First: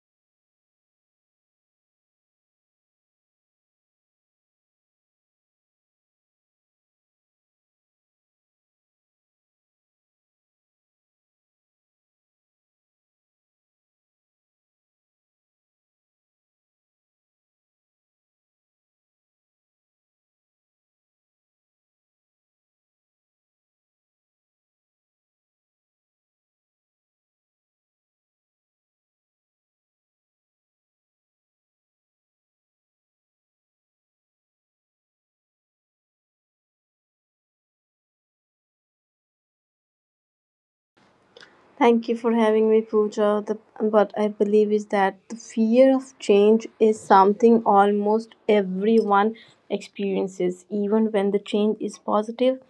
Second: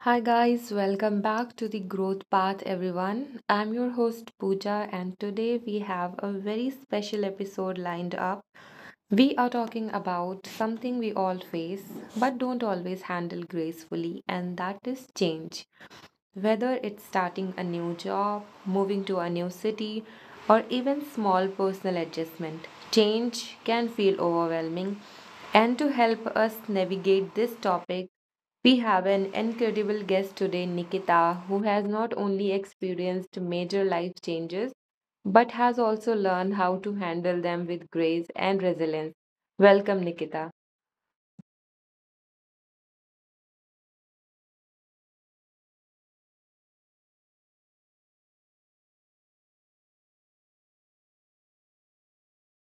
Hi guys, welcome back to the Growth Path, everyone. I'm your host Pooja, and today we have a very special episode lined up. We are talking about something we all face but don't always handle gracefully, and that is change. Whether it's starting a new job, moving to a new city, or even small personal adjustment, change can feel overwhelming. And to help us navigate this topic, we have an incredible guest today, Nikita, who has not only experienced major life changes but has also learned how to handle them with grace and resilience. Welcome, Nikita. Thank you for having me, Pooja. What I believe is that the fear of change is something almost everyone experiences, even when the change is positive.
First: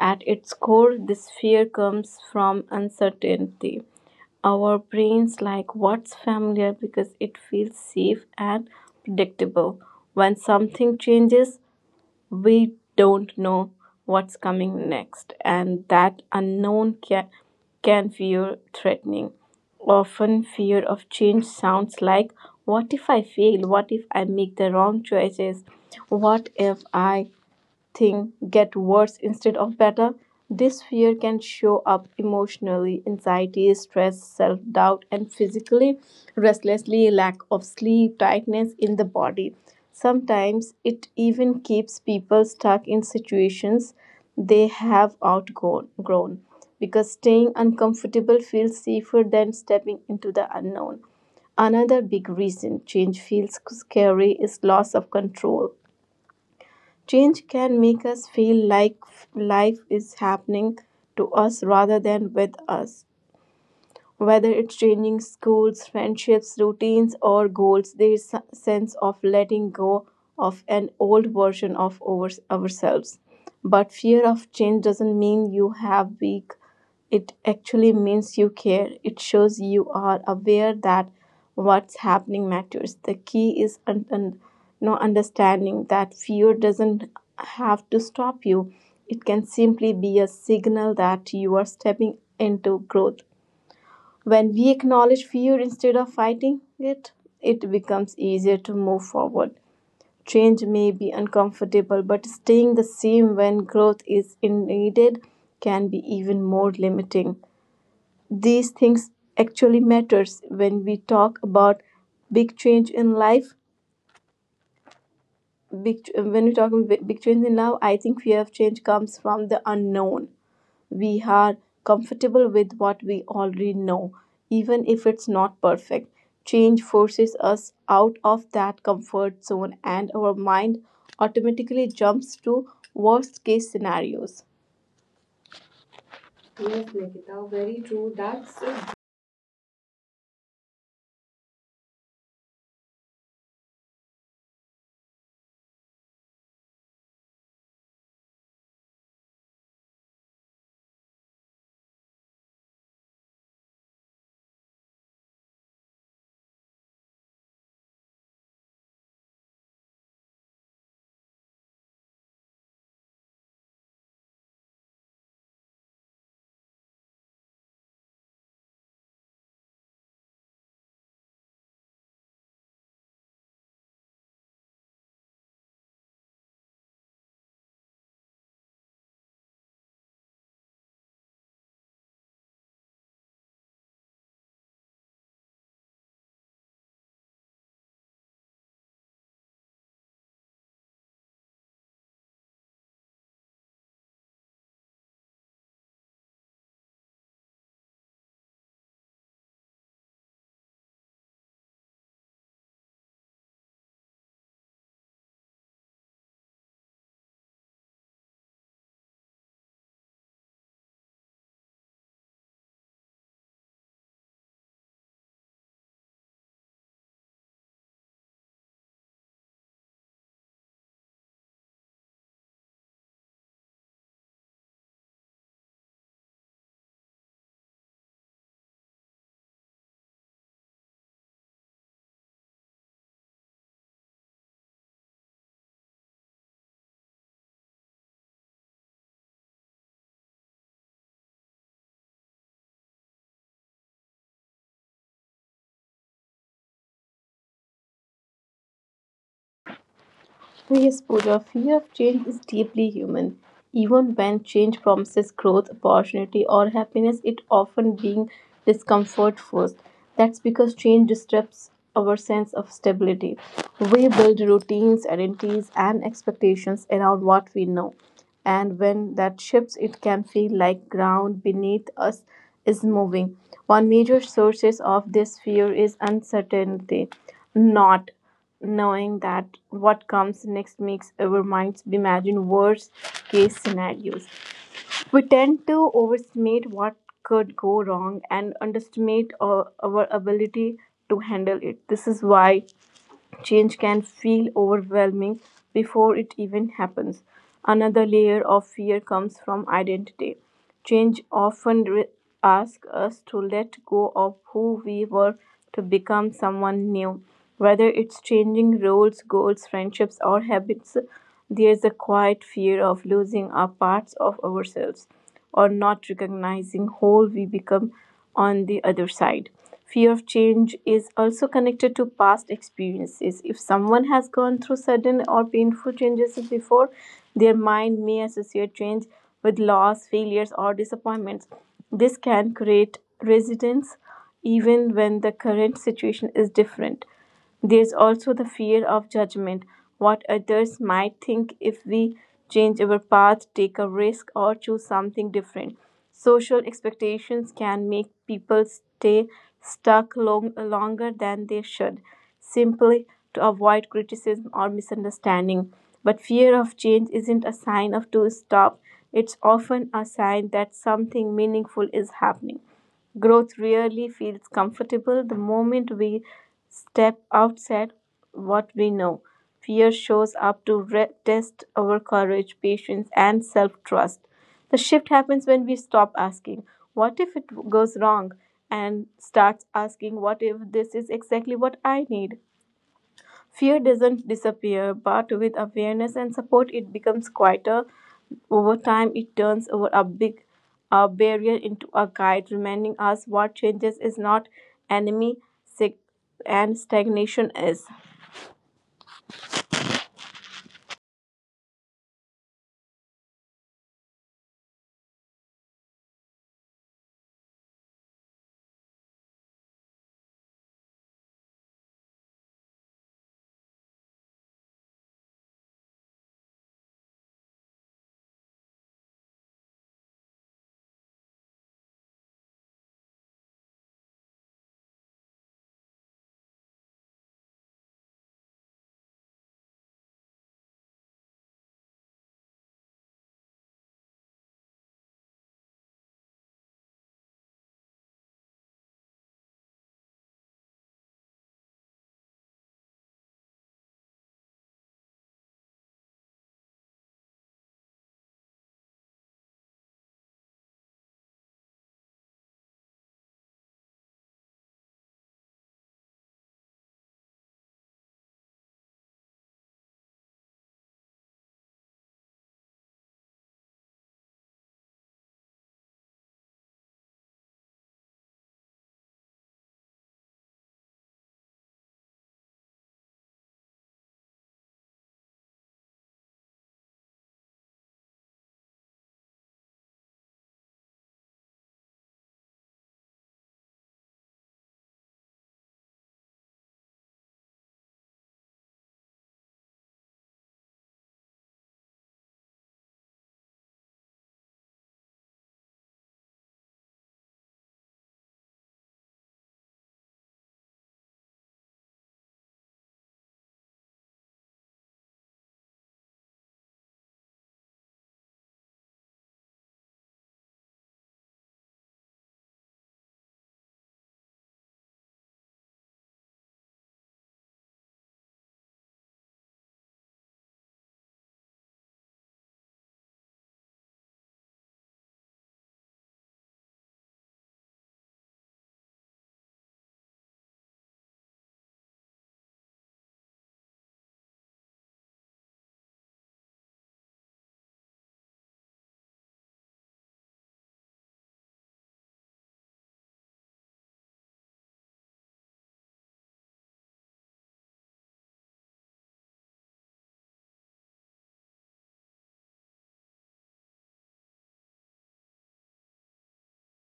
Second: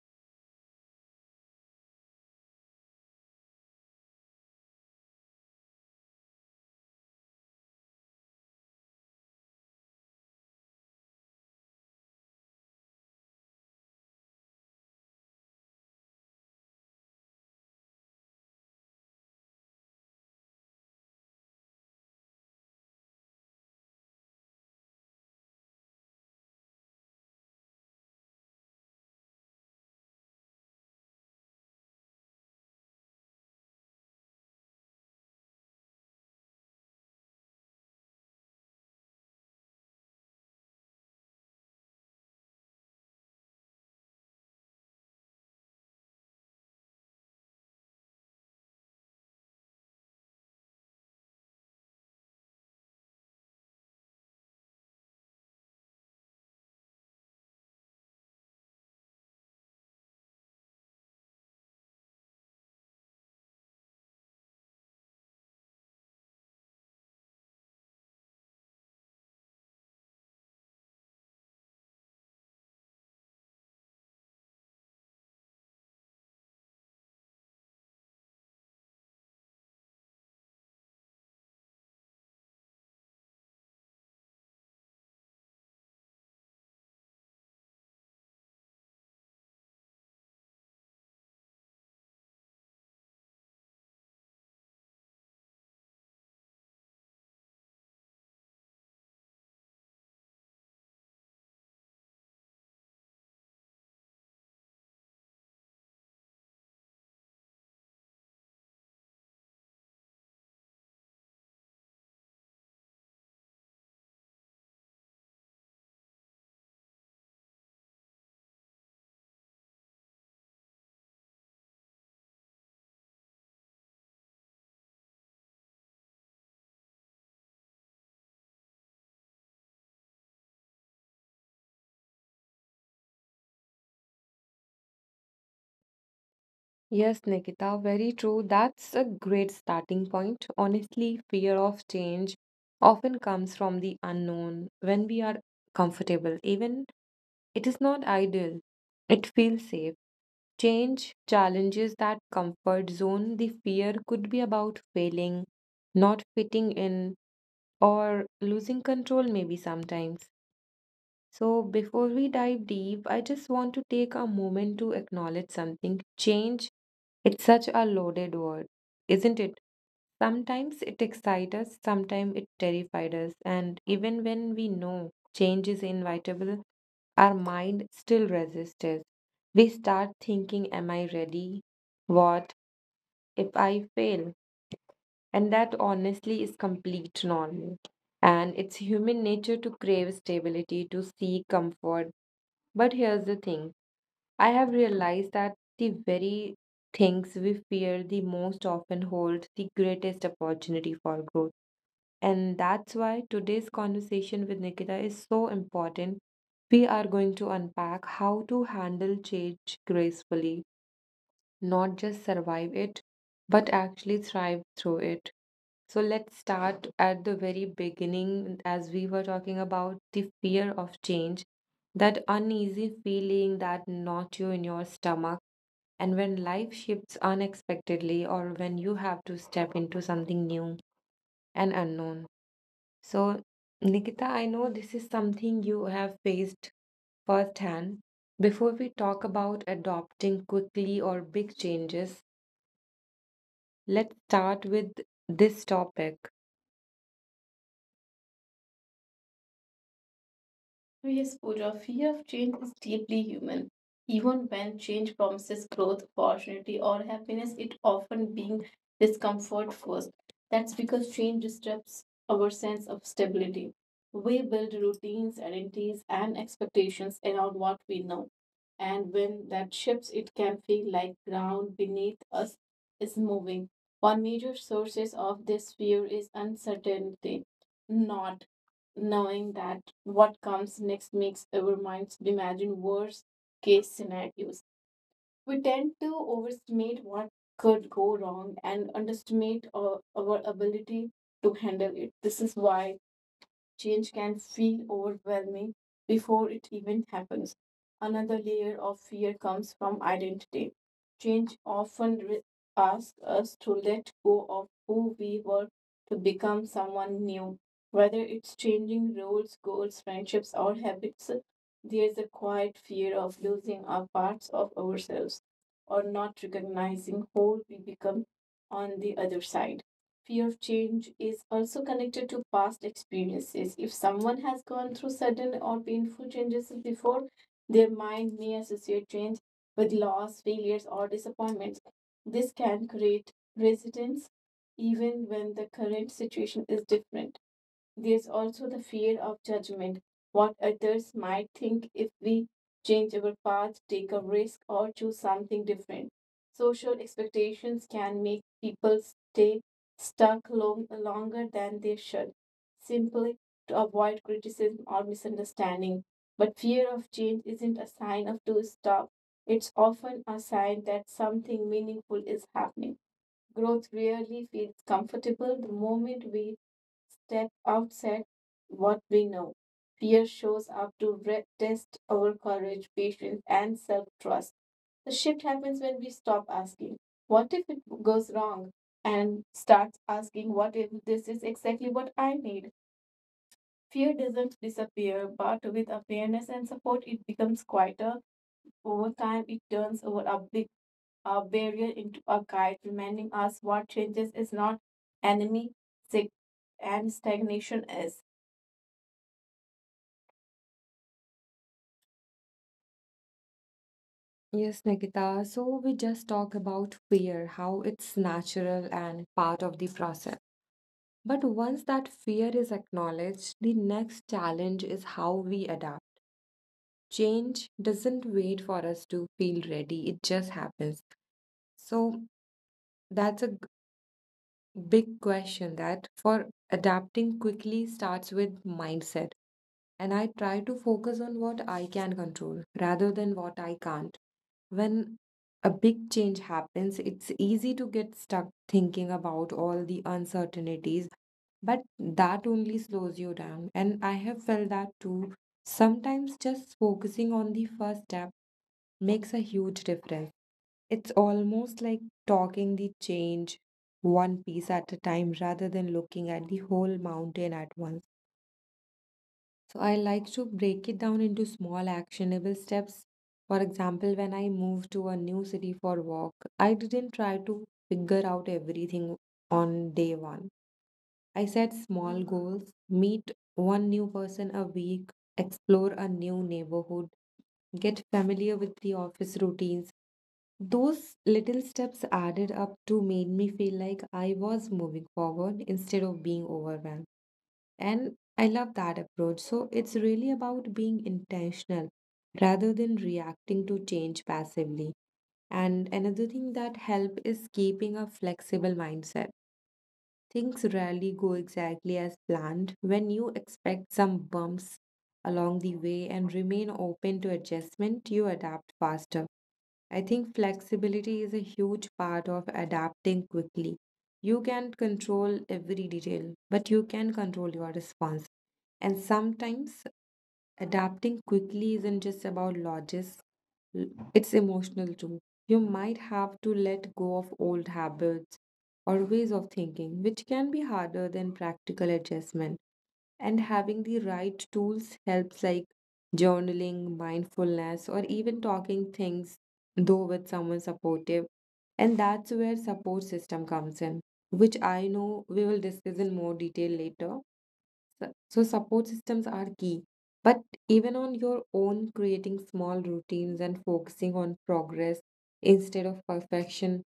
At its core, this fear comes from uncertainty. Our brains like what's familiar because it feels safe and predictable. When something changes, we don't know what's coming next, and that unknown can feel threatening. Often, fear of change sounds like, what if I fail? What if I make the wrong choices? What if I things get worse instead of better. This fear can show up emotionally, anxiety, stress, self doubt, and physically, restlessly, lack of sleep, tightness in the body. Sometimes it even keeps people stuck in situations they have outgrown grown, because staying uncomfortable feels safer than stepping into the unknown. Another big reason change feels scary is loss of control. Change can make us feel like life is happening to us rather than with us. Whether it's changing schools, friendships, routines, or goals, there is a sense of letting go of an old version of ourselves. But fear of change doesn't mean you have weak, it actually means you care. It shows you are aware that what's happening matters. The key is understanding that fear doesn't have to stop you. It can simply be a signal that you are stepping into growth. When we acknowledge fear instead of fighting it, it becomes easier to move forward. Change may be uncomfortable, but staying the same when growth is needed can be even more limiting. These things actually matters when we talk about big change in life. When we talk about big change in life, I think fear of change comes from the unknown. We are comfortable with what we already know, even if it's not perfect. Change forces us out of that comfort zone, and our mind automatically jumps to worst case scenarios. Yes, Nikita, Yes, very Nikita, true. very That's true. a. That's a great starting point. Honestly, fear of change often comes from the unknown. When we are comfortable, even it is not ideal, it feels safe. Change challenges that comfort zone. The fear could be about failing, not fitting in, or losing control, maybe sometimes. So, before we dive deep, I just want to take a moment to acknowledge something. Change, it's such a loaded word, isn't it? Sometimes it excites us, sometimes it terrifies us, and even when we know change is inevitable, our mind still resists us. We start thinking, am I ready? What if I fail? And that honestly is complete normal. And it's human nature to crave stability, to seek comfort, but here's the thing: I have realized that the very things we fear the most often hold the greatest opportunity for growth. And that's why today's conversation with Nikita is so important. We are going to unpack how to handle change gracefully, not just survive it, but actually thrive through it. So let's start at the very beginning, as we were talking about the fear of change, that uneasy feeling, that knot you in your stomach. And when life shifts unexpectedly, or when you have to step into something new and unknown. So, Nikita, I know this is something you have faced firsthand. Before we talk about adopting quickly or big changes, let's start with this topic. Yes, Pooja, Yes, fear of Pooja, fear change is of change is deeply deeply human. human. Even when Even change when promises change growth, promises growth, opportunity, or opportunity, or happiness, it happiness, it often brings often being discomfort first. discomfort first. That's because That's change because change disrupts disrupts our sense our of sense of stability. stability. We build We build routines, routines, identities, and identities, and expectations around expectations what we around what know. we know. And when And that when shifts, that it shifts, can it feel can like feel like ground ground beneath us beneath us is is moving. moving. One major One major sources of sources this of fear this is fear is uncertainty, uncertainty. not Not knowing that knowing that what comes what next comes makes next our makes minds our minds imagine imagine worst worst case case scenarios. scenarios. We tend We to tend to overestimate what overestimate what could go could wrong go and wrong and underestimate our, underestimate our our ability to ability handle to it. handle This is it. This why is why change can change feel can feel overwhelming overwhelming before it before even it even happens. happens. Another layer Another of layer fear of comes fear from comes from identity. identity. Change Change often often asks us asks to us let to go let of go of who we who were we were to to become become someone new. someone new. Whether it's Whether it's changing changing roles, roles, goals, goals, friendships, or friendships, or habits, habits, there's a there's a quiet quiet fear of fear of losing our losing our parts of parts of ourselves ourselves or or not not recognizing whole recognizing we who we become become on the on other the other side. side. Fear of Fear of change is change also is also connected to connected to past past experiences. If experiences. If someone has someone gone has through gone through sudden or sudden or painful painful changes changes before, before, their their mind may mind may associate change associate change with with loss, loss, failures, or failures, or disappointments. disappointment. This can This can create create resistance resistance even when the even when the current current situation is situation is different. different. There's There's also the also fear the of fear of judgment, judgment, what what others might others think might if think we if we change our change path, our take a path, take risk, a or risk, choose or something choose different. something different. Social Social expectations can expectations make can make people people stay stay stuck stuck longer than they longer than should, they should, simply to simply avoid to avoid criticism or criticism or misunderstanding. misunderstanding. But fear But of fear change of isn't a change isn't sign a of to sign of to stop, stop. it's It's often a often sign a that sign that something something meaningful is meaningful is happening. happening. Growth Growth really feels rarely feels comfortable the comfortable the moment we moment we step step outside outside what we what know. we know. Fear shows Fear up to shows up to test our test courage, our patience, courage, and patience, self and trust. self The trust. shift happens The when we shift stop happens when we asking, stop what if asking, it what goes if wrong? it goes And wrong? starts And asking, starts what if asking, this is what if exactly this what is I exactly need? what I need? Fear doesn't Fear disappear, doesn't but with disappear, but awareness with and support, awareness it and becomes support, it quieter. becomes quieter. Over time, it Over turns time, over it a turns big over a big barrier a into a barrier guide, into a reminding guide, us what reminding changes us is what not changes is not enemy, sig- enemy, sick, and and stagnation is. stagnation is. Yes, Nikita. So we just talk about fear, how it's natural and part of the process. But once that fear is acknowledged, the next challenge is how we adapt. Change doesn't wait for us to feel ready, it just happens. So that's a big question, that for adapting quickly starts with mindset. And I try to focus on what I can control rather than what I can't. When a big change happens, it's easy to get stuck thinking about all the uncertainties, but that only slows you down. And I have felt that too. Sometimes just focusing on the first step makes a huge difference. It's almost like talking the change one piece at a time rather than looking at the whole mountain at once. So I like to break it down into small actionable steps. For example, when I moved to a new city for work, I didn't try to figure out everything on day one. I set small goals, meet one new person a week, explore a new neighborhood, get familiar with the office routines. Those little steps added up to made me feel like I was moving forward instead of being overwhelmed. And I love that approach. So it's really about being intentional rather than reacting to change passively. And another thing that help is keeping a flexible mindset. Things rarely go exactly as planned. When you expect some bumps along the way and remain open to adjustment, you adapt faster. I think flexibility is a huge part of adapting quickly. You can't control every detail, but you can control your response. And sometimes adapting quickly isn't just about lodges, l- it's emotional too. You might have to let go of old habits or ways of thinking, which can be harder than practical adjustment. And having the right tools helps, like journaling, mindfulness, or even talking things though with someone supportive. And that's where support system comes in, which I know we will discuss in more detail later. So support systems are key, but even on your own, creating small routines and focusing on progress instead of perfection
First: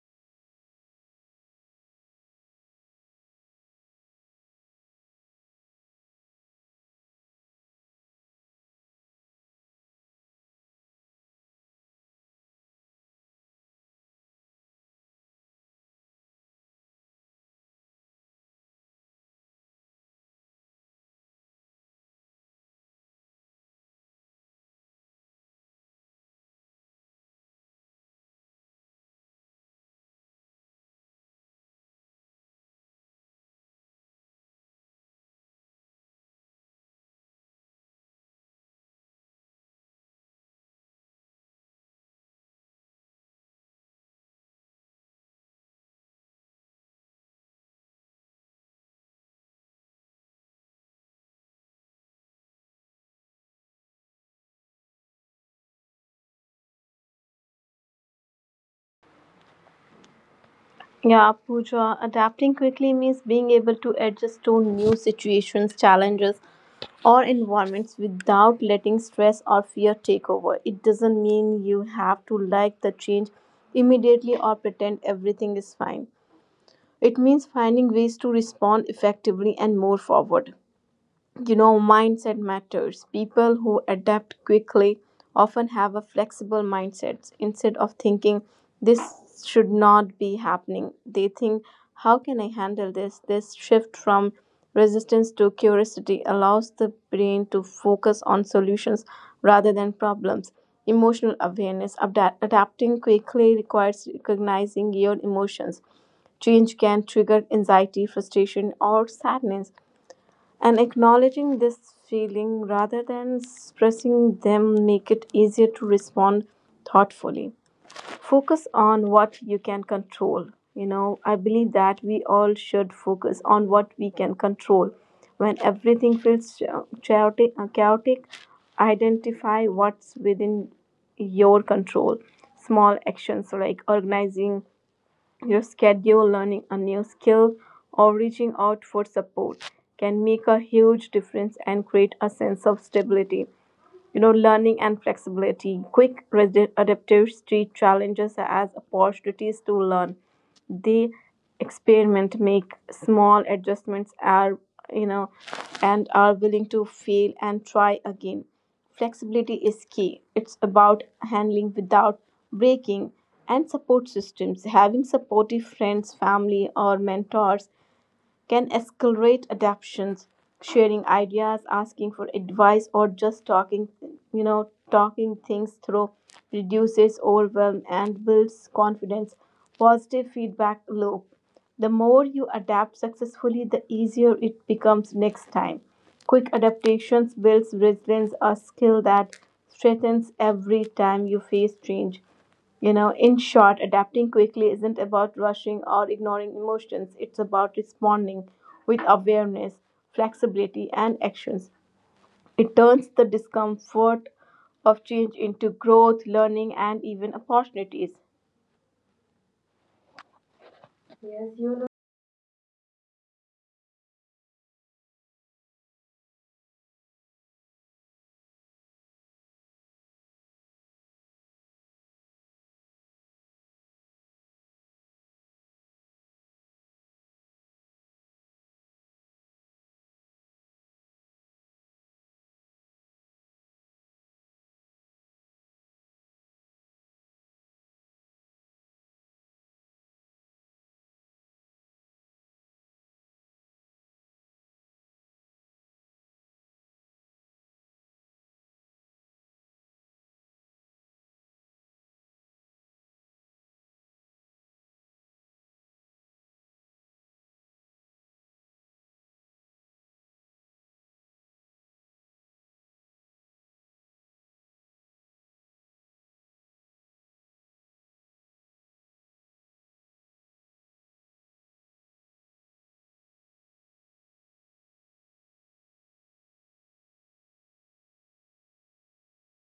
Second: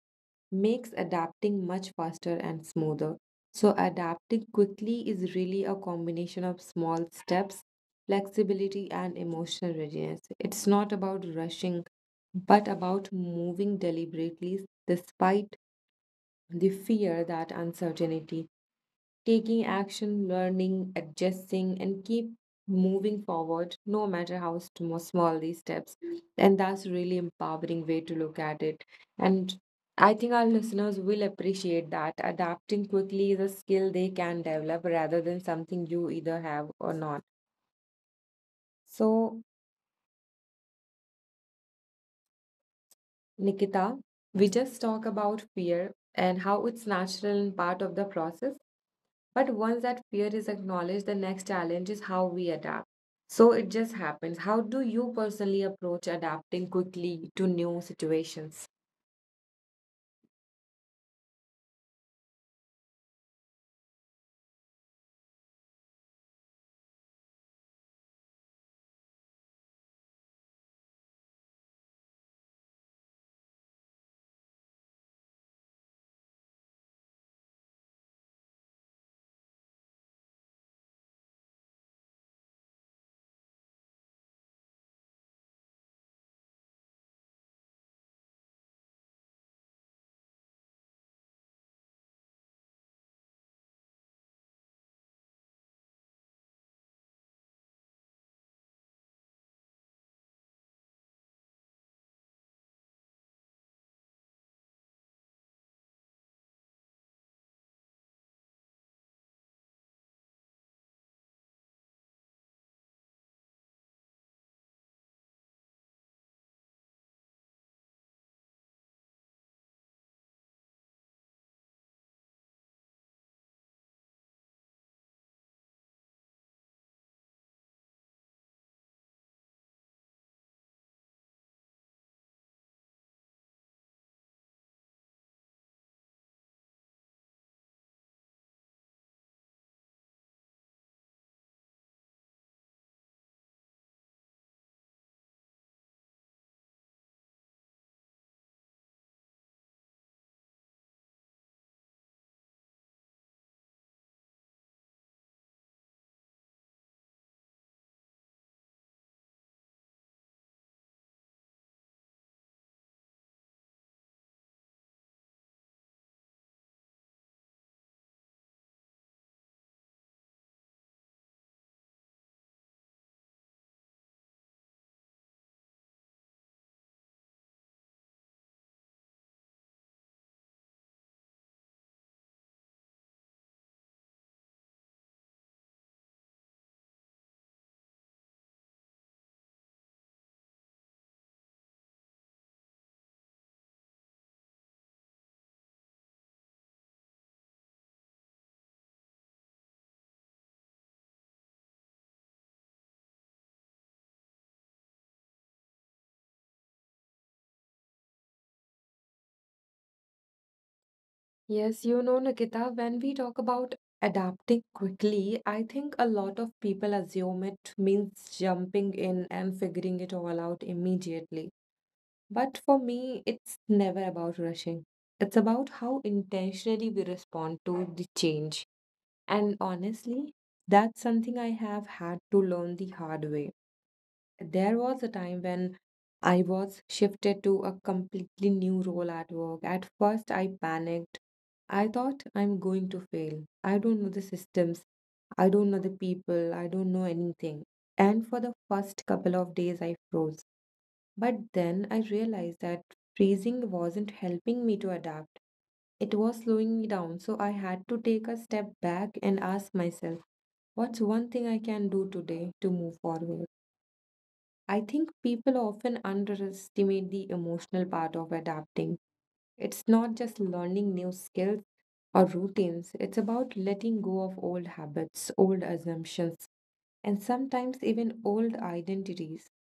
makes adapting much faster and smoother. So, adapting quickly is really a combination of small steps, flexibility, and emotional readiness. It's not about rushing, but about moving deliberately despite the fear that uncertainty, taking action, learning, adjusting, and keep moving forward, no matter how small these steps. And that's really empowering way to look at it. And I think our listeners will appreciate that adapting quickly is a skill they can develop rather than something you either have or not. So, Nikita, we just talk about fear and how it's natural and part of the process. But once that fear is acknowledged, the next challenge is how we adapt. So it just happens. How do you personally approach adapting quickly to new situations? Yeah, Pooja, adapting quickly means being able to adjust to new situations, challenges, or environments without letting stress or fear take over. It doesn't mean you have to like the change immediately or pretend everything is fine. It means finding ways to respond effectively and more forward. You know, mindset matters. People who adapt quickly often have a flexible mindset. Instead of thinking this should not be happening, they think, how can I handle this? This shift from resistance to curiosity allows the brain to focus on solutions rather than problems. Emotional awareness. Adapting quickly requires recognizing your emotions. Change can trigger anxiety, frustration, or sadness, and acknowledging this feeling rather than suppressing them make it easier to respond thoughtfully. Focus on what you can control. You know, I believe that we all should focus on what we can control. When everything feels chaotic, chaotic, identify what's within your control. Small actions like organizing your schedule, learning a new skill, or reaching out for support can make a huge difference and create a sense of stability. You know, learning and flexibility, quick, adaptive street challenges as opportunities to learn. They experiment, make small adjustments are, you know, and are willing to fail and try again. Flexibility is key. It's about handling without breaking. And support systems, having supportive friends, family, or mentors can accelerate adaptations, sharing ideas, asking for advice, or just talking, talking things through reduces overwhelm and builds confidence. Positive feedback loop. The more you adapt successfully, the easier it becomes next time. Quick adaptations builds resilience, a skill that strengthens every time you face change. You know, in short, adapting quickly isn't about rushing or ignoring emotions. It's about responding with awareness, flexibility, and actions. It turns the discomfort of change into growth, learning, and even opportunities. Yes, you know, Nikita, when we talk about adapting quickly, I think a lot of people assume it means jumping in and figuring it all out immediately. But for me, it's never about rushing. It's about how intentionally we respond to the change. And honestly, that's something I have had to learn the hard way. There was a time when I was shifted to a completely new role at work. At first, I panicked. I thought, I'm going to fail. I don't know the systems. I don't know the people. I don't know anything. And for the first couple of days, I froze. But then I realized that freezing wasn't helping me to adapt. It was slowing me down, so I had to take a step back and ask myself, what's one thing I can do today to move forward? I think people often underestimate the emotional part of adapting. It's not just learning new skills or routines, it's about letting go of old habits, old assumptions, and sometimes even old identities.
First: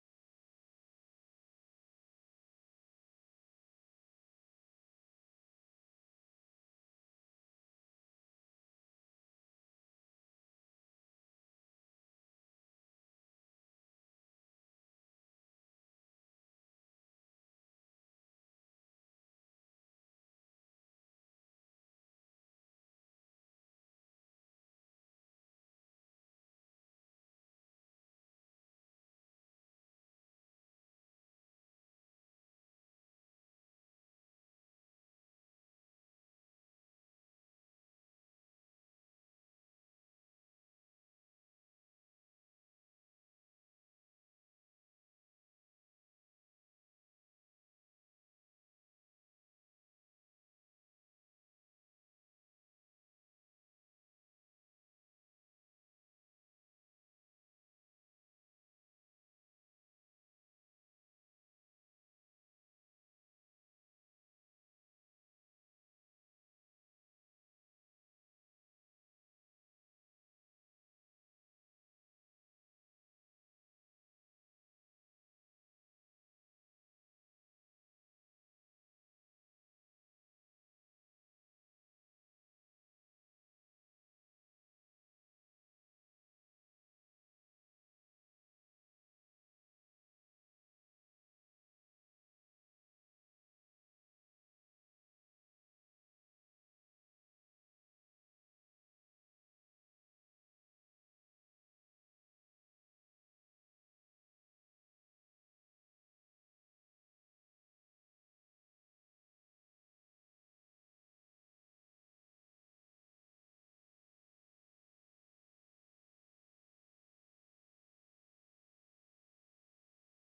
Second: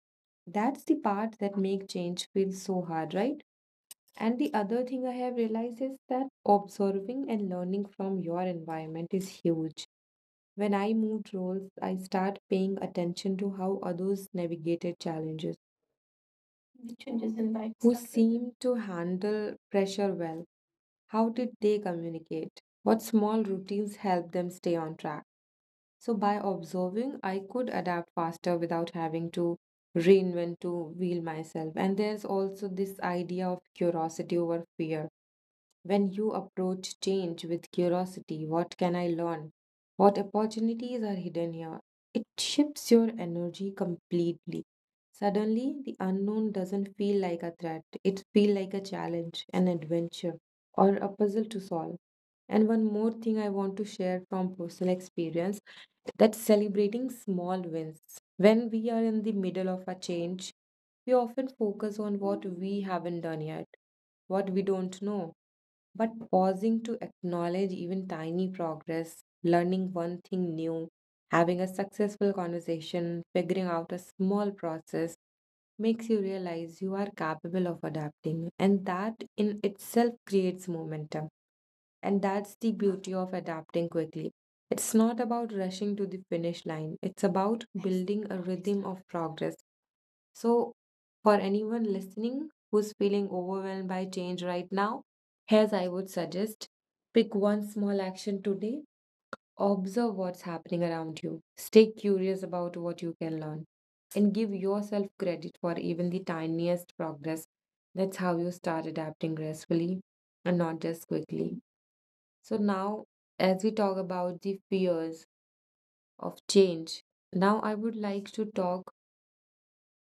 That's the part that make change feel so hard, right? And the other thing I have realized is that observing and learning from your environment is huge. When I moved roles, I start paying attention to how others navigated challenges. The changes in who lifestyle seem to handle pressure well. How did they communicate? What small routines help them stay on track? So, by observing, I could adapt faster without having to reinvent to wheel myself. And there's also this idea of curiosity over fear. When you approach change with curiosity, what can I learn? What opportunities are hidden here? It shifts your energy completely. Suddenly, the unknown doesn't feel like a threat. It feels like a challenge, an adventure, or a puzzle to solve. And one more thing I want to share from personal experience, that celebrating small wins. When we are in the middle of a change, we often focus on what we haven't done yet, what we don't know, but pausing to acknowledge even tiny progress, learning one thing new, having a successful conversation, figuring out a small process makes you realize you are capable of adapting. And that in itself creates momentum. And that's the beauty of adapting quickly. It's not about rushing to the finish line, it's about building a rhythm of progress. So, for anyone listening who's feeling overwhelmed by change right now, here's I would suggest pick one small action today, observe what's happening around you, stay curious about what you can learn, and give yourself credit for even the tiniest progress. That's how you start adapting gracefully and not just quickly. So, now as we talk about the fears of change, now I would like to talk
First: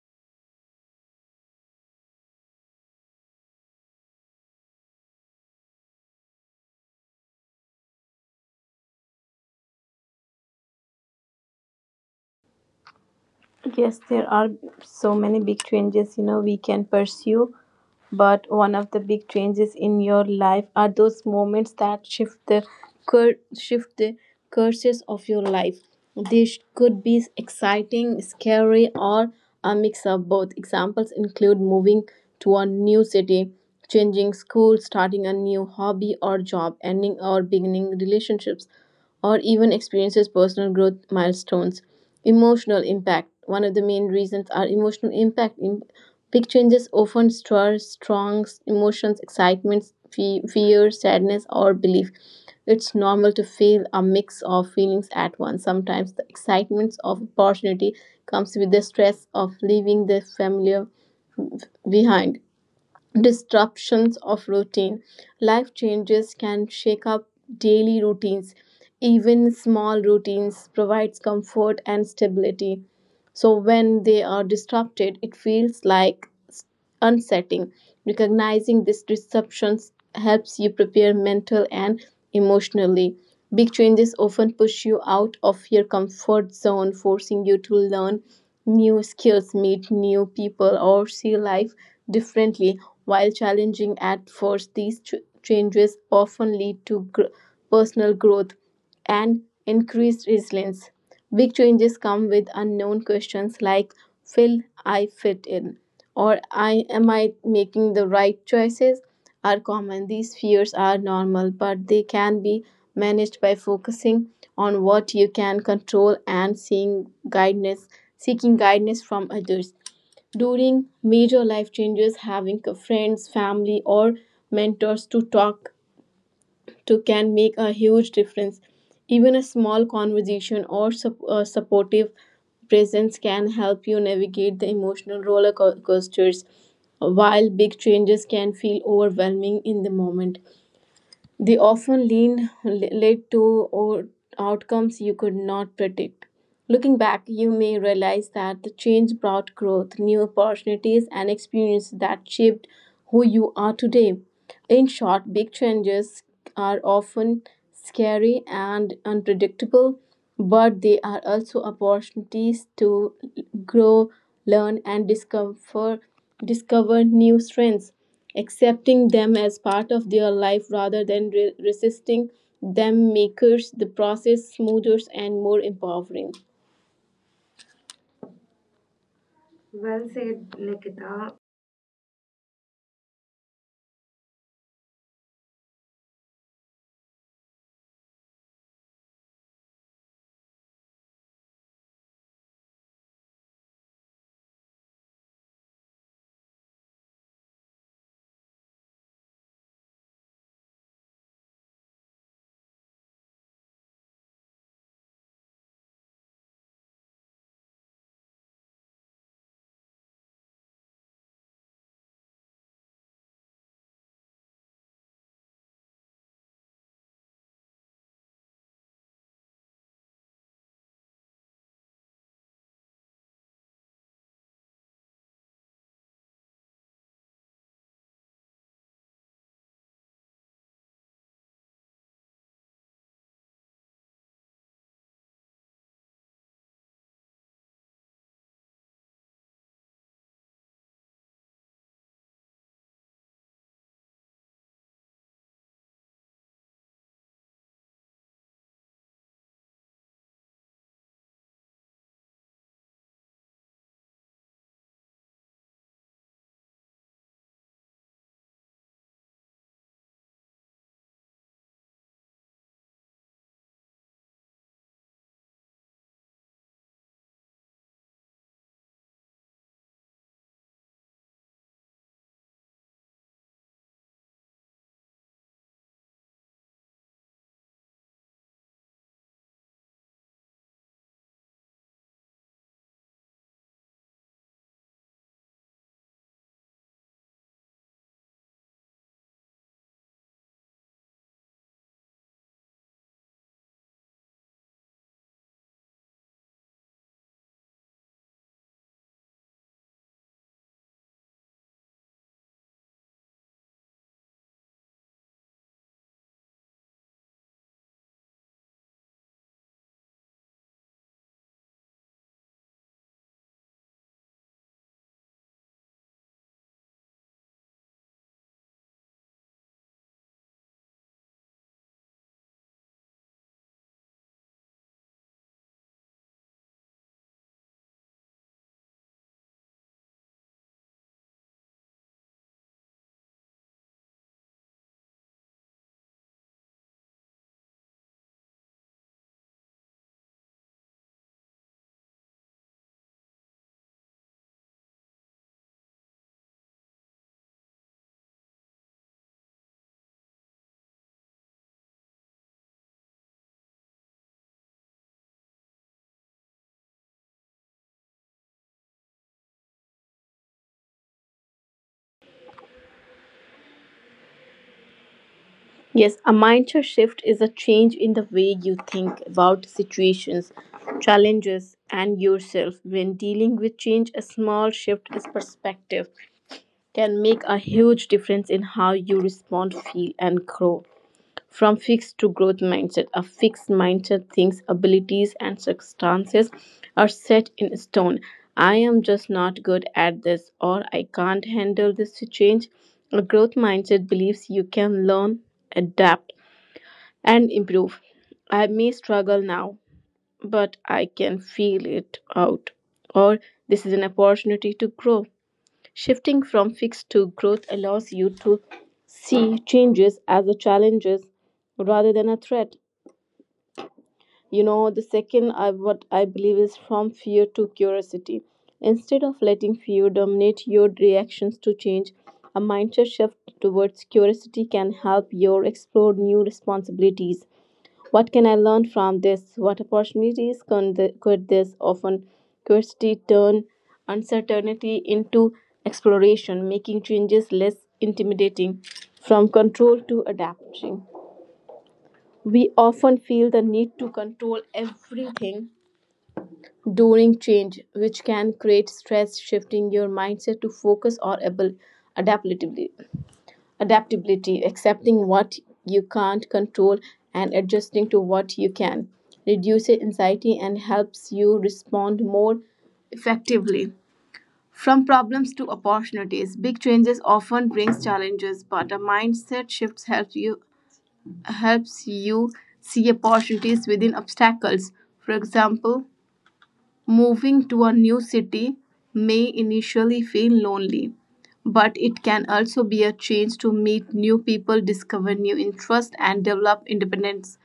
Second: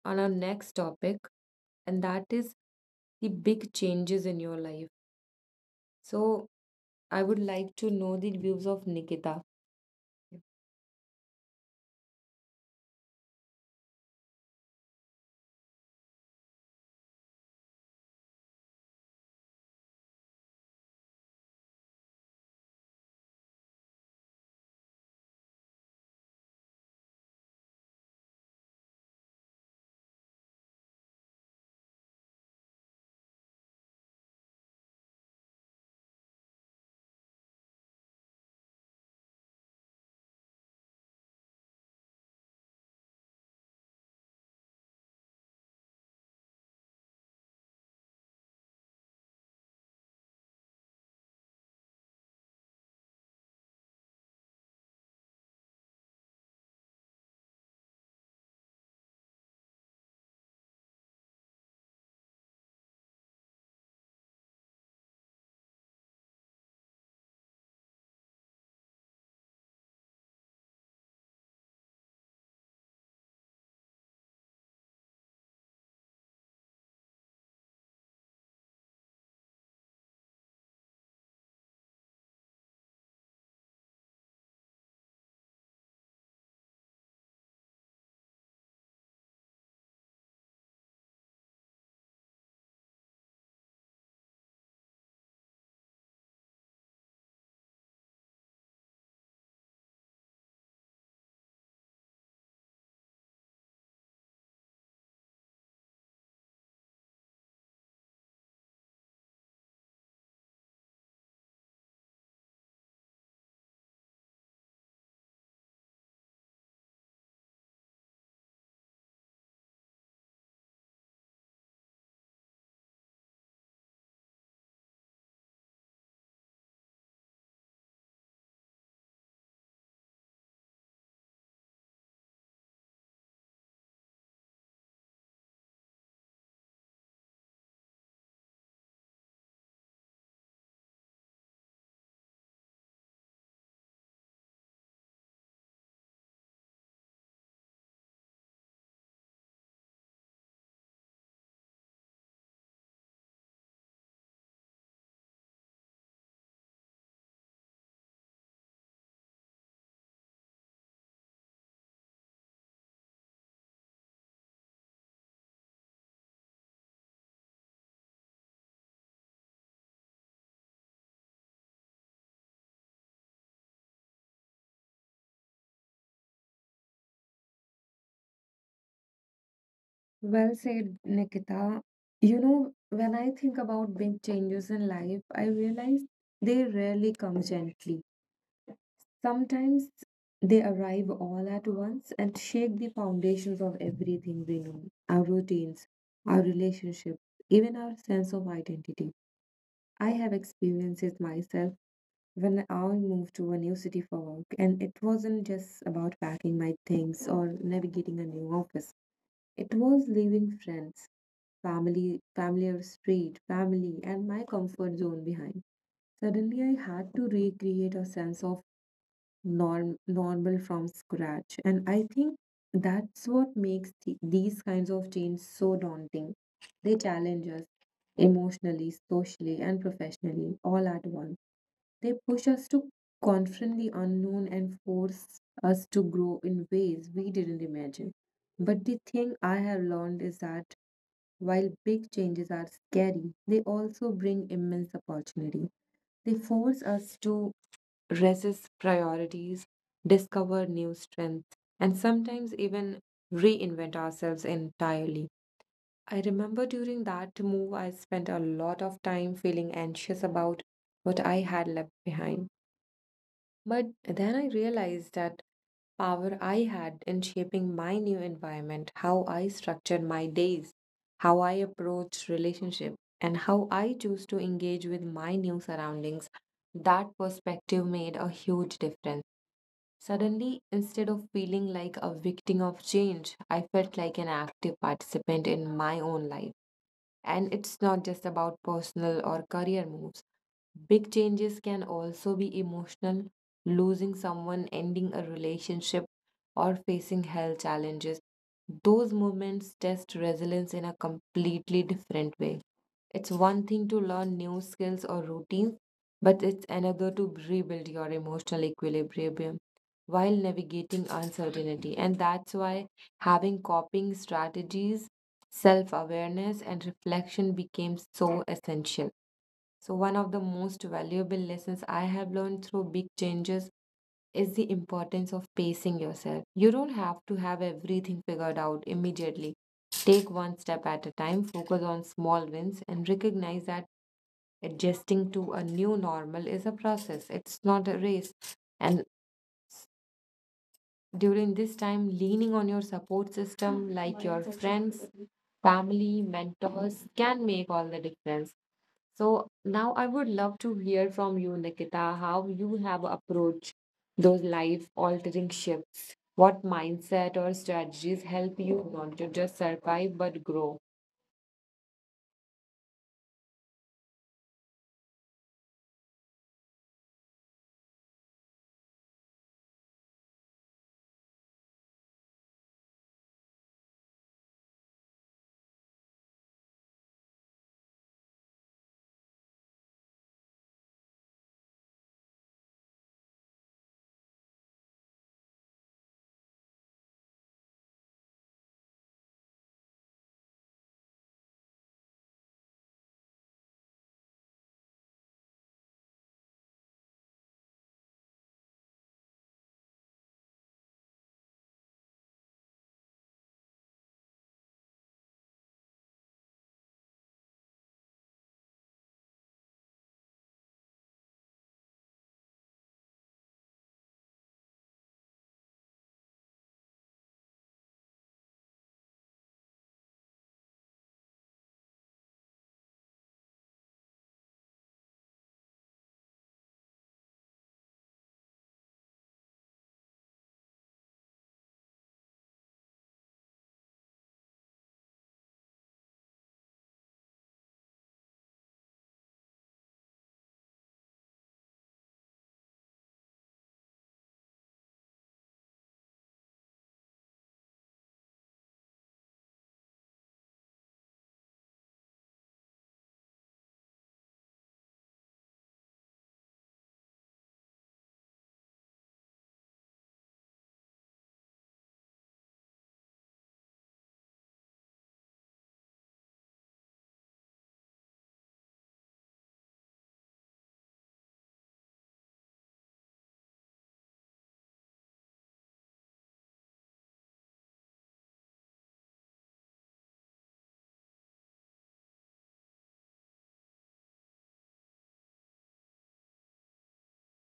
on our next topic, and that is the big changes in your life. So, I would like to know the views of Nikita. Yes, there are so many big changes, you know, we can pursue. But one of the big changes in your life are those moments that shift the cur- shift the courses of your life. This could be exciting, scary, or a mix of both. Examples include moving to a new city, changing school, starting a new hobby or job, ending or beginning relationships, or even experiences personal growth milestones. Emotional impact. One of the main reasons are emotional impact. Big changes often stir strong emotions, excitement, fear, sadness, or belief. It's normal to feel a mix of feelings at once. Sometimes the excitement of opportunity comes with the stress of leaving the familiar behind. Disruptions of routine. Life changes can shake up daily routines. Even small routines provides comfort and stability. So when they are disrupted, it feels like unsettling. Recognizing these disruptions helps you prepare mental and emotionally. Big changes often push you out of your comfort zone, forcing you to learn new skills, meet new people, or see life differently. While challenging at first, these changes often lead to personal growth and increased resilience. Big changes come with unknown questions like, will I fit in? Or am I making the right choices? Are common. These fears are normal, but they can be managed by focusing on what you can control and seeking guidance from others. During major life changes, having a friends, family, or mentors to talk to can make a huge difference. Even a small conversation or supportive presence can help you navigate the emotional roller coasters while big changes can feel overwhelming in the moment. They often led to outcomes you could not predict. Looking back, you may realize that the change brought growth, new opportunities, and experience that shaped who you are today. In short, big changes are often scary and unpredictable, but they are also opportunities to grow, learn, and discover new strengths. Accepting them as part of their life rather than resisting them makes the process smoother and more empowering. Well Well said, said, Nikita. Nikita. You know, when I think about big changes in life, I realize they rarely come gently. Sometimes they arrive all at once and shake the foundations of everything we know, our routines, our relationships, even our sense of identity. I have experienced it myself when I moved to a new city for work, and it wasn't just about packing my things or navigating a new office, it was leaving friends, family, familiar street, family, and my comfort zone behind. Suddenly, I had to recreate a sense of normal from scratch. And I think that's what makes these kinds of change so daunting. They challenge us emotionally, socially, and professionally all at once. They push us to confront the unknown and force us to grow in ways we didn't imagine. But the thing I have learned is that while big changes are scary, they also bring immense opportunity. They force us to resist priorities, discover new strengths, and sometimes even reinvent ourselves entirely. I remember during that move, I spent a lot of time feeling anxious about what I had left behind. But then I realized that power I had in shaping my new environment, how I structured my days, how I approached relationship, and how I choose to engage with my new surroundings. That perspective made a huge difference. Suddenly, instead of feeling like a victim of change, I felt like an active participant in my own life. And it's not just about personal or career moves. Big changes can also be emotional, losing someone, ending a relationship, or facing health challenges. Those moments test resilience in a completely different way. It's one thing to learn new skills or routines, but it's another to rebuild your emotional equilibrium while navigating uncertainty. And that's why having coping strategies, self awareness, and reflection became so essential. So, one of the most valuable lessons I have learned through big changes is the importance of pacing yourself. You don't have to have everything figured out immediately. Take one step at a time, focus on small wins, and recognize that adjusting to a new normal is a process, it's not a race. And during this time, leaning on your support system like your friends, family, mentors can make all the difference. So now I would love to hear from you, Nikita, how you have approached those life altering shifts. What mindset or strategies help you not to just survive but grow? Yes, a mindset shift is a change in the way you think about situations, challenges, and yourself. When dealing with change, a small shift in perspective can make a huge difference in how you respond, feel, and grow. From fixed to growth mindset, a fixed mindset thinks abilities and circumstances are set in stone. I am just not good at this, or I can't handle this change. A growth mindset believes you can learn, adapt, and improve. I may struggle now, but I can feel it out. Or this is an opportunity to grow. Shifting from fixed to growth allows you to see changes as a challenges rather than a threat. You know, the what I believe is from fear to curiosity. Instead of letting fear dominate your reactions to change, a mindset shift towards curiosity can help you explore new responsibilities, what can I learn from this? What opportunities can could this often curiosity turn uncertainty into exploration, making changes less intimidating from control to adapting? We often feel the need to control everything during change, which can create stress, shifting your mindset to focus or able adaptability. Adaptability, accepting what you can't control and adjusting to what you can, reduces anxiety and helps you respond more effectively. From problems to opportunities, big changes often brings challenges, but a mindset shift helps you see opportunities within obstacles. For example, moving to a new city may initially feel lonely, but it can also be a chance to meet new people, discover new interests, and develop independence.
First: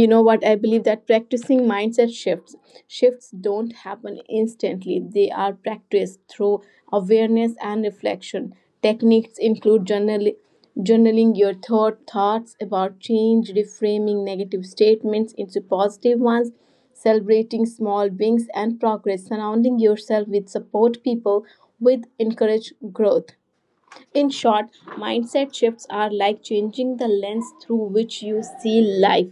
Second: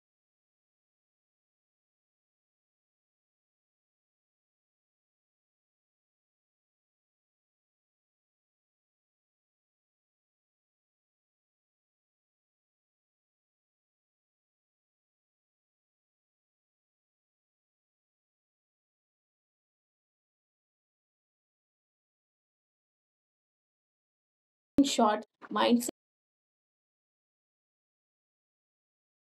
You know what, I believe that practicing mindset shifts don't happen instantly. They are practiced through awareness and reflection. Techniques include journaling your thoughts about change, reframing negative statements into positive ones, celebrating small wins and progress, surrounding yourself with support people with encourage growth. In short, In short, mindset shifts mindset. are like changing the lens through which you see life.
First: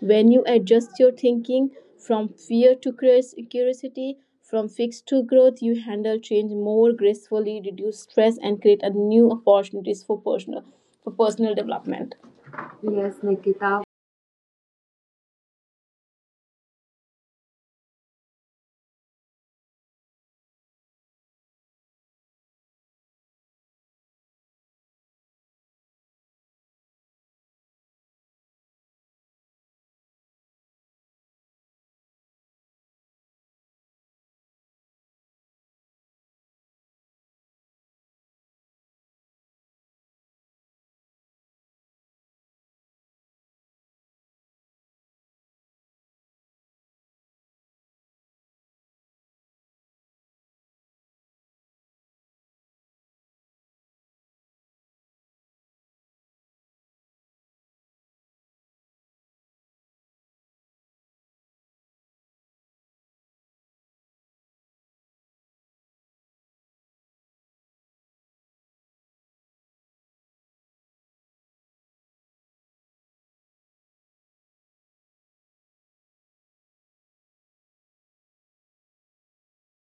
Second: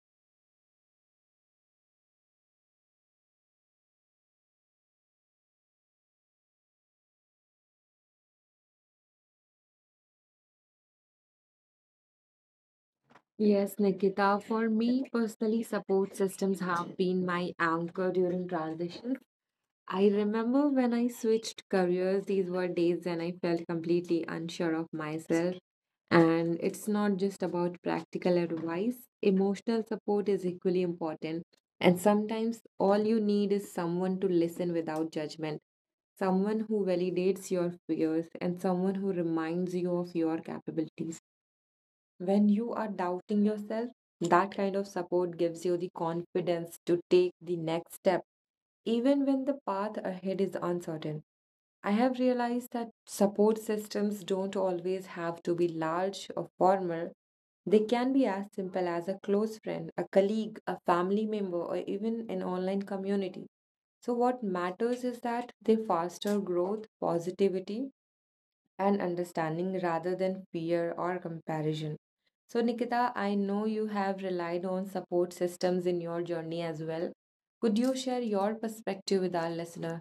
When you adjust your thinking from fear to curios- curiosity, from fixed to growth, you handle change more gracefully, reduce stress, and create a new opportunities for personal development. Yes, Yes, Nikita. Nikita, for me personally, support systems have been my anchor during transitions. I remember when I switched careers, these were days when I felt completely unsure of myself. And it's not just about practical advice, emotional support is equally important. And sometimes all you need is someone to listen without judgment, someone who validates your fears, and someone who reminds you of your capabilities. When you are doubting yourself, that kind of support gives you the confidence to take the next step, even when the path ahead is uncertain. I have realized that support systems don't always have to be large or formal. They can be as simple as a close friend, a colleague, a family member, or even an online community. So, what matters is that they foster growth, positivity, and understanding rather than fear or comparison. So, Nikita, I know you have relied on support systems in your journey as well. Could you share your perspective with our listener?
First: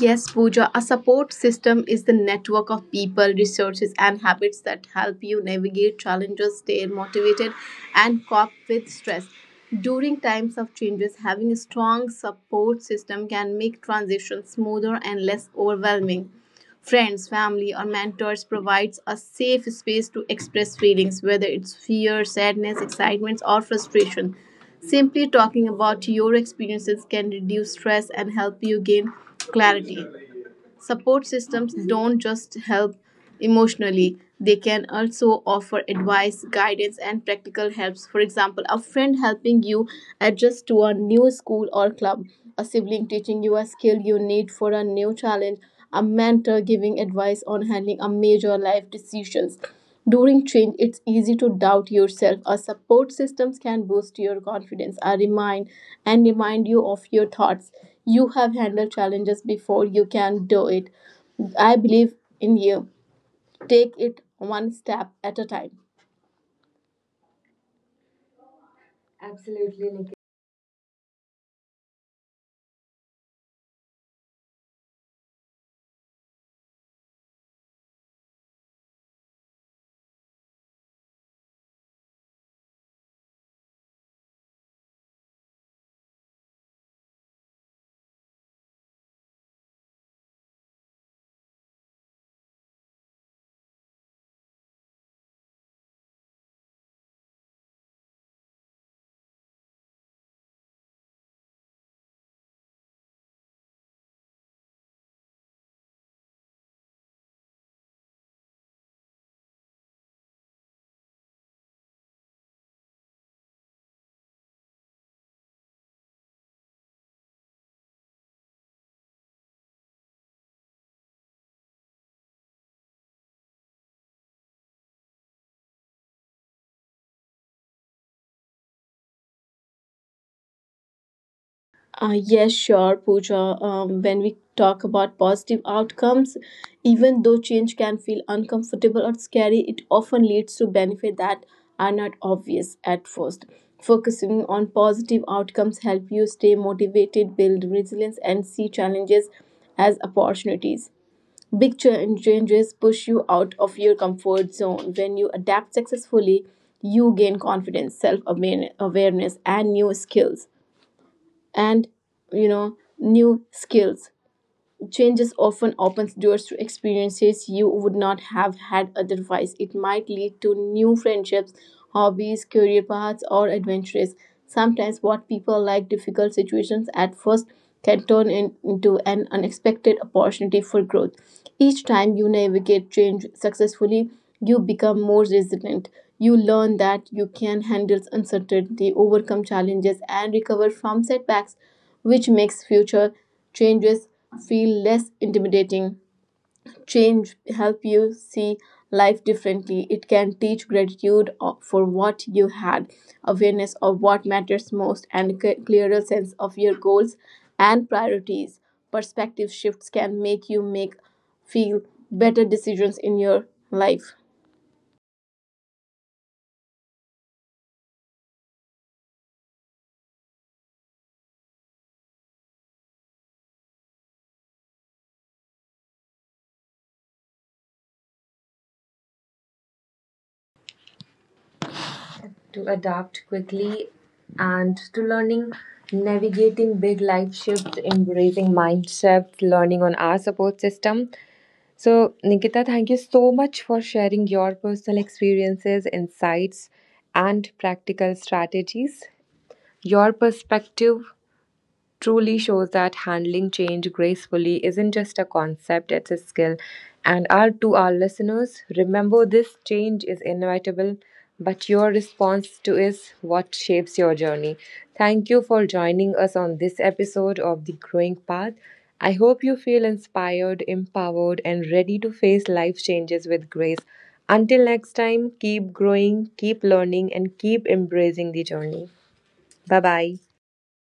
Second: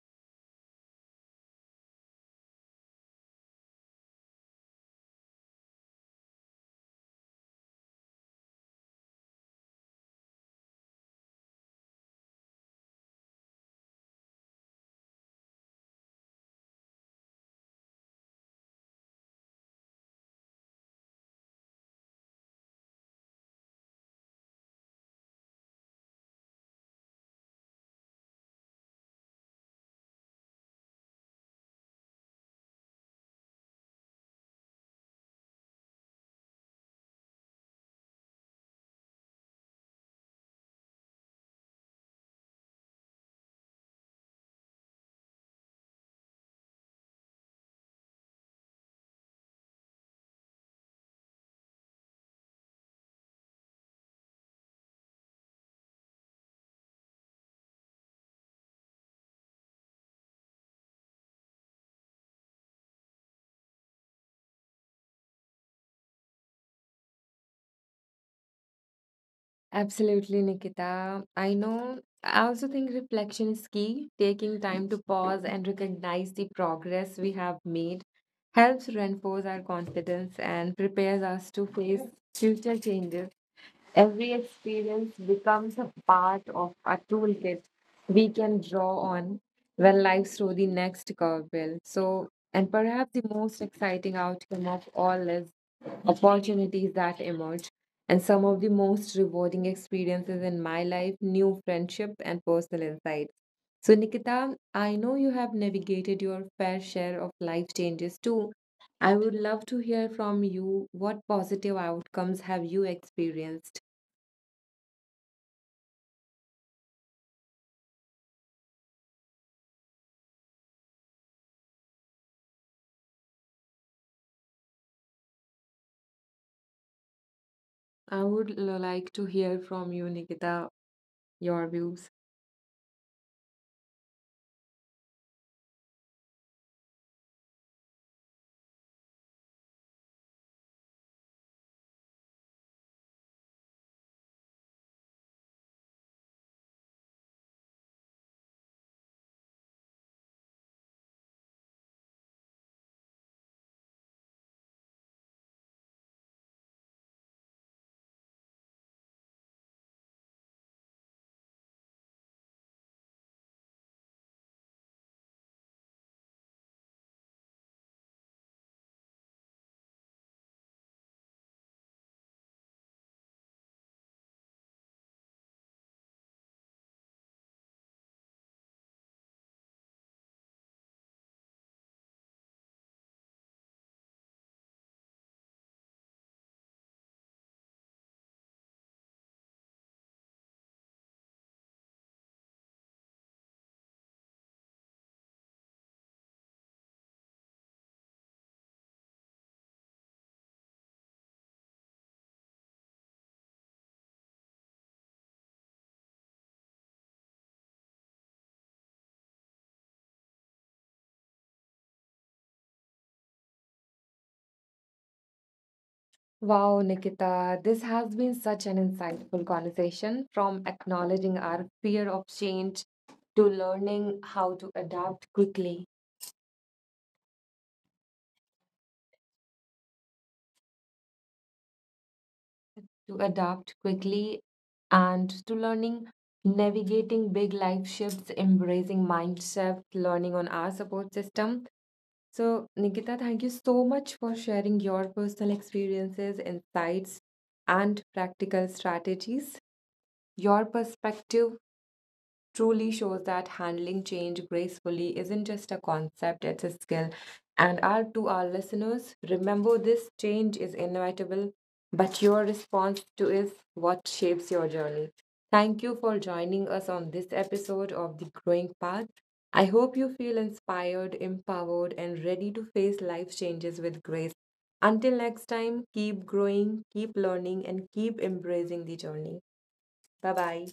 Yes, Pooja, a support system is the network of people, resources, and habits that help you navigate challenges, stay motivated, and cope with stress. During times of changes, having a strong support system can make transitions smoother and less overwhelming. Friends, family, or mentors provides a safe space to express feelings, whether it's fear, sadness, excitement, or frustration. Simply talking about your experiences can reduce stress and help you gain clarity. Support systems don't just help emotionally, they can also offer advice, guidance, and practical helps. For example, a friend helping you adjust to a new school or club, a sibling teaching you a skill you need for a new challenge, a mentor giving advice on handling a major life decisions. During change, it's easy to doubt yourself. A support systems can boost your confidence. I remind and remind you of your thoughts. You have handled challenges before. You can do it. I believe in you. Take it one step at a time. Absolutely, Nikhil. Absolutely, Nikita. I know. I also think reflection is key. Taking time to pause and recognize the progress we have made helps reinforce our confidence and prepares us to face future changes. Every experience becomes a part of a toolkit we can draw on when life throws the next curveball. So, and perhaps the most exciting outcome of all is opportunities that emerge. And some of the most rewarding experiences in my life, new friendships and personal insights. So, Nikita, I know you have navigated your fair share of life changes too. I would love to hear from you. What positive outcomes have you experienced? I would like to hear from you, Nikita, your Uh, views. yes, sure, Pooja. When we talk about positive outcomes, even though change can feel uncomfortable or scary, it often leads to benefits that are not obvious at first. Focusing on positive outcomes help you stay motivated, build resilience, and see challenges as opportunities. Changes push you out of your comfort zone. When you adapt successfully, you gain confidence, self awareness, and new skills and new skills. Changes often opens doors to experiences you would not have had otherwise. It might lead to new friendships, hobbies, career paths, or adventures. Sometimes what people like difficult situations at first can turn into an unexpected opportunity for growth. Each time you navigate change successfully, you become more resilient. You learn that you can handle uncertainty, overcome challenges, and recover from setbacks, which makes future changes feel less intimidating. Change help you see life differently. It can teach gratitude for what you had, awareness of what matters most, and clearer sense of your goals and priorities. Perspective shifts can make you make feel better decisions in your life. Wow, Nikita, this has been such an insightful conversation from acknowledging our fear of change to learning how To to adapt adapt quickly quickly, and to and to learning learning navigating big navigating life big life shifts, shifts, embracing embracing mindset, mind shift, learning on our learning on support our support system. system, So, Nikita, So, thank you Nikita, so thank you much for so much sharing for your sharing personal your personal experiences, experiences, insights, insights, and and practical practical strategies. strategies. Your Your perspective perspective truly shows truly that shows that handling handling change change gracefully isn't gracefully just a isn't just a concept, it's a concept, it's skill. a skill. And our, And to our our, to our listeners, listeners, remember this remember this change is change is inevitable, inevitable, but your but your response to response is to is what shapes what your shapes journey. your journey. Thank you for Thank you joining for us on joining this us on this episode of The episode Growing of The Path. Growing I Path. hope you I feel hope you feel inspired, inspired, empowered, and ready empowered, to and face ready to life face changes life with grace. changes with grace. Until next Until time, next keep time, growing, keep keep growing, learning, keep and keep learning, and keep embracing the journey. embracing the journey. Bye bye. Bye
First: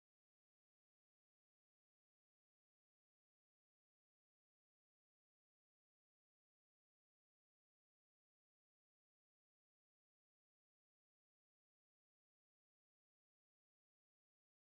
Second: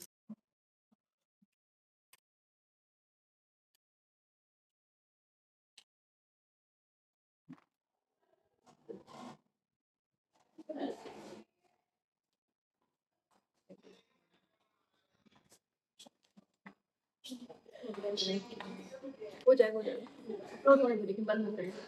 bye.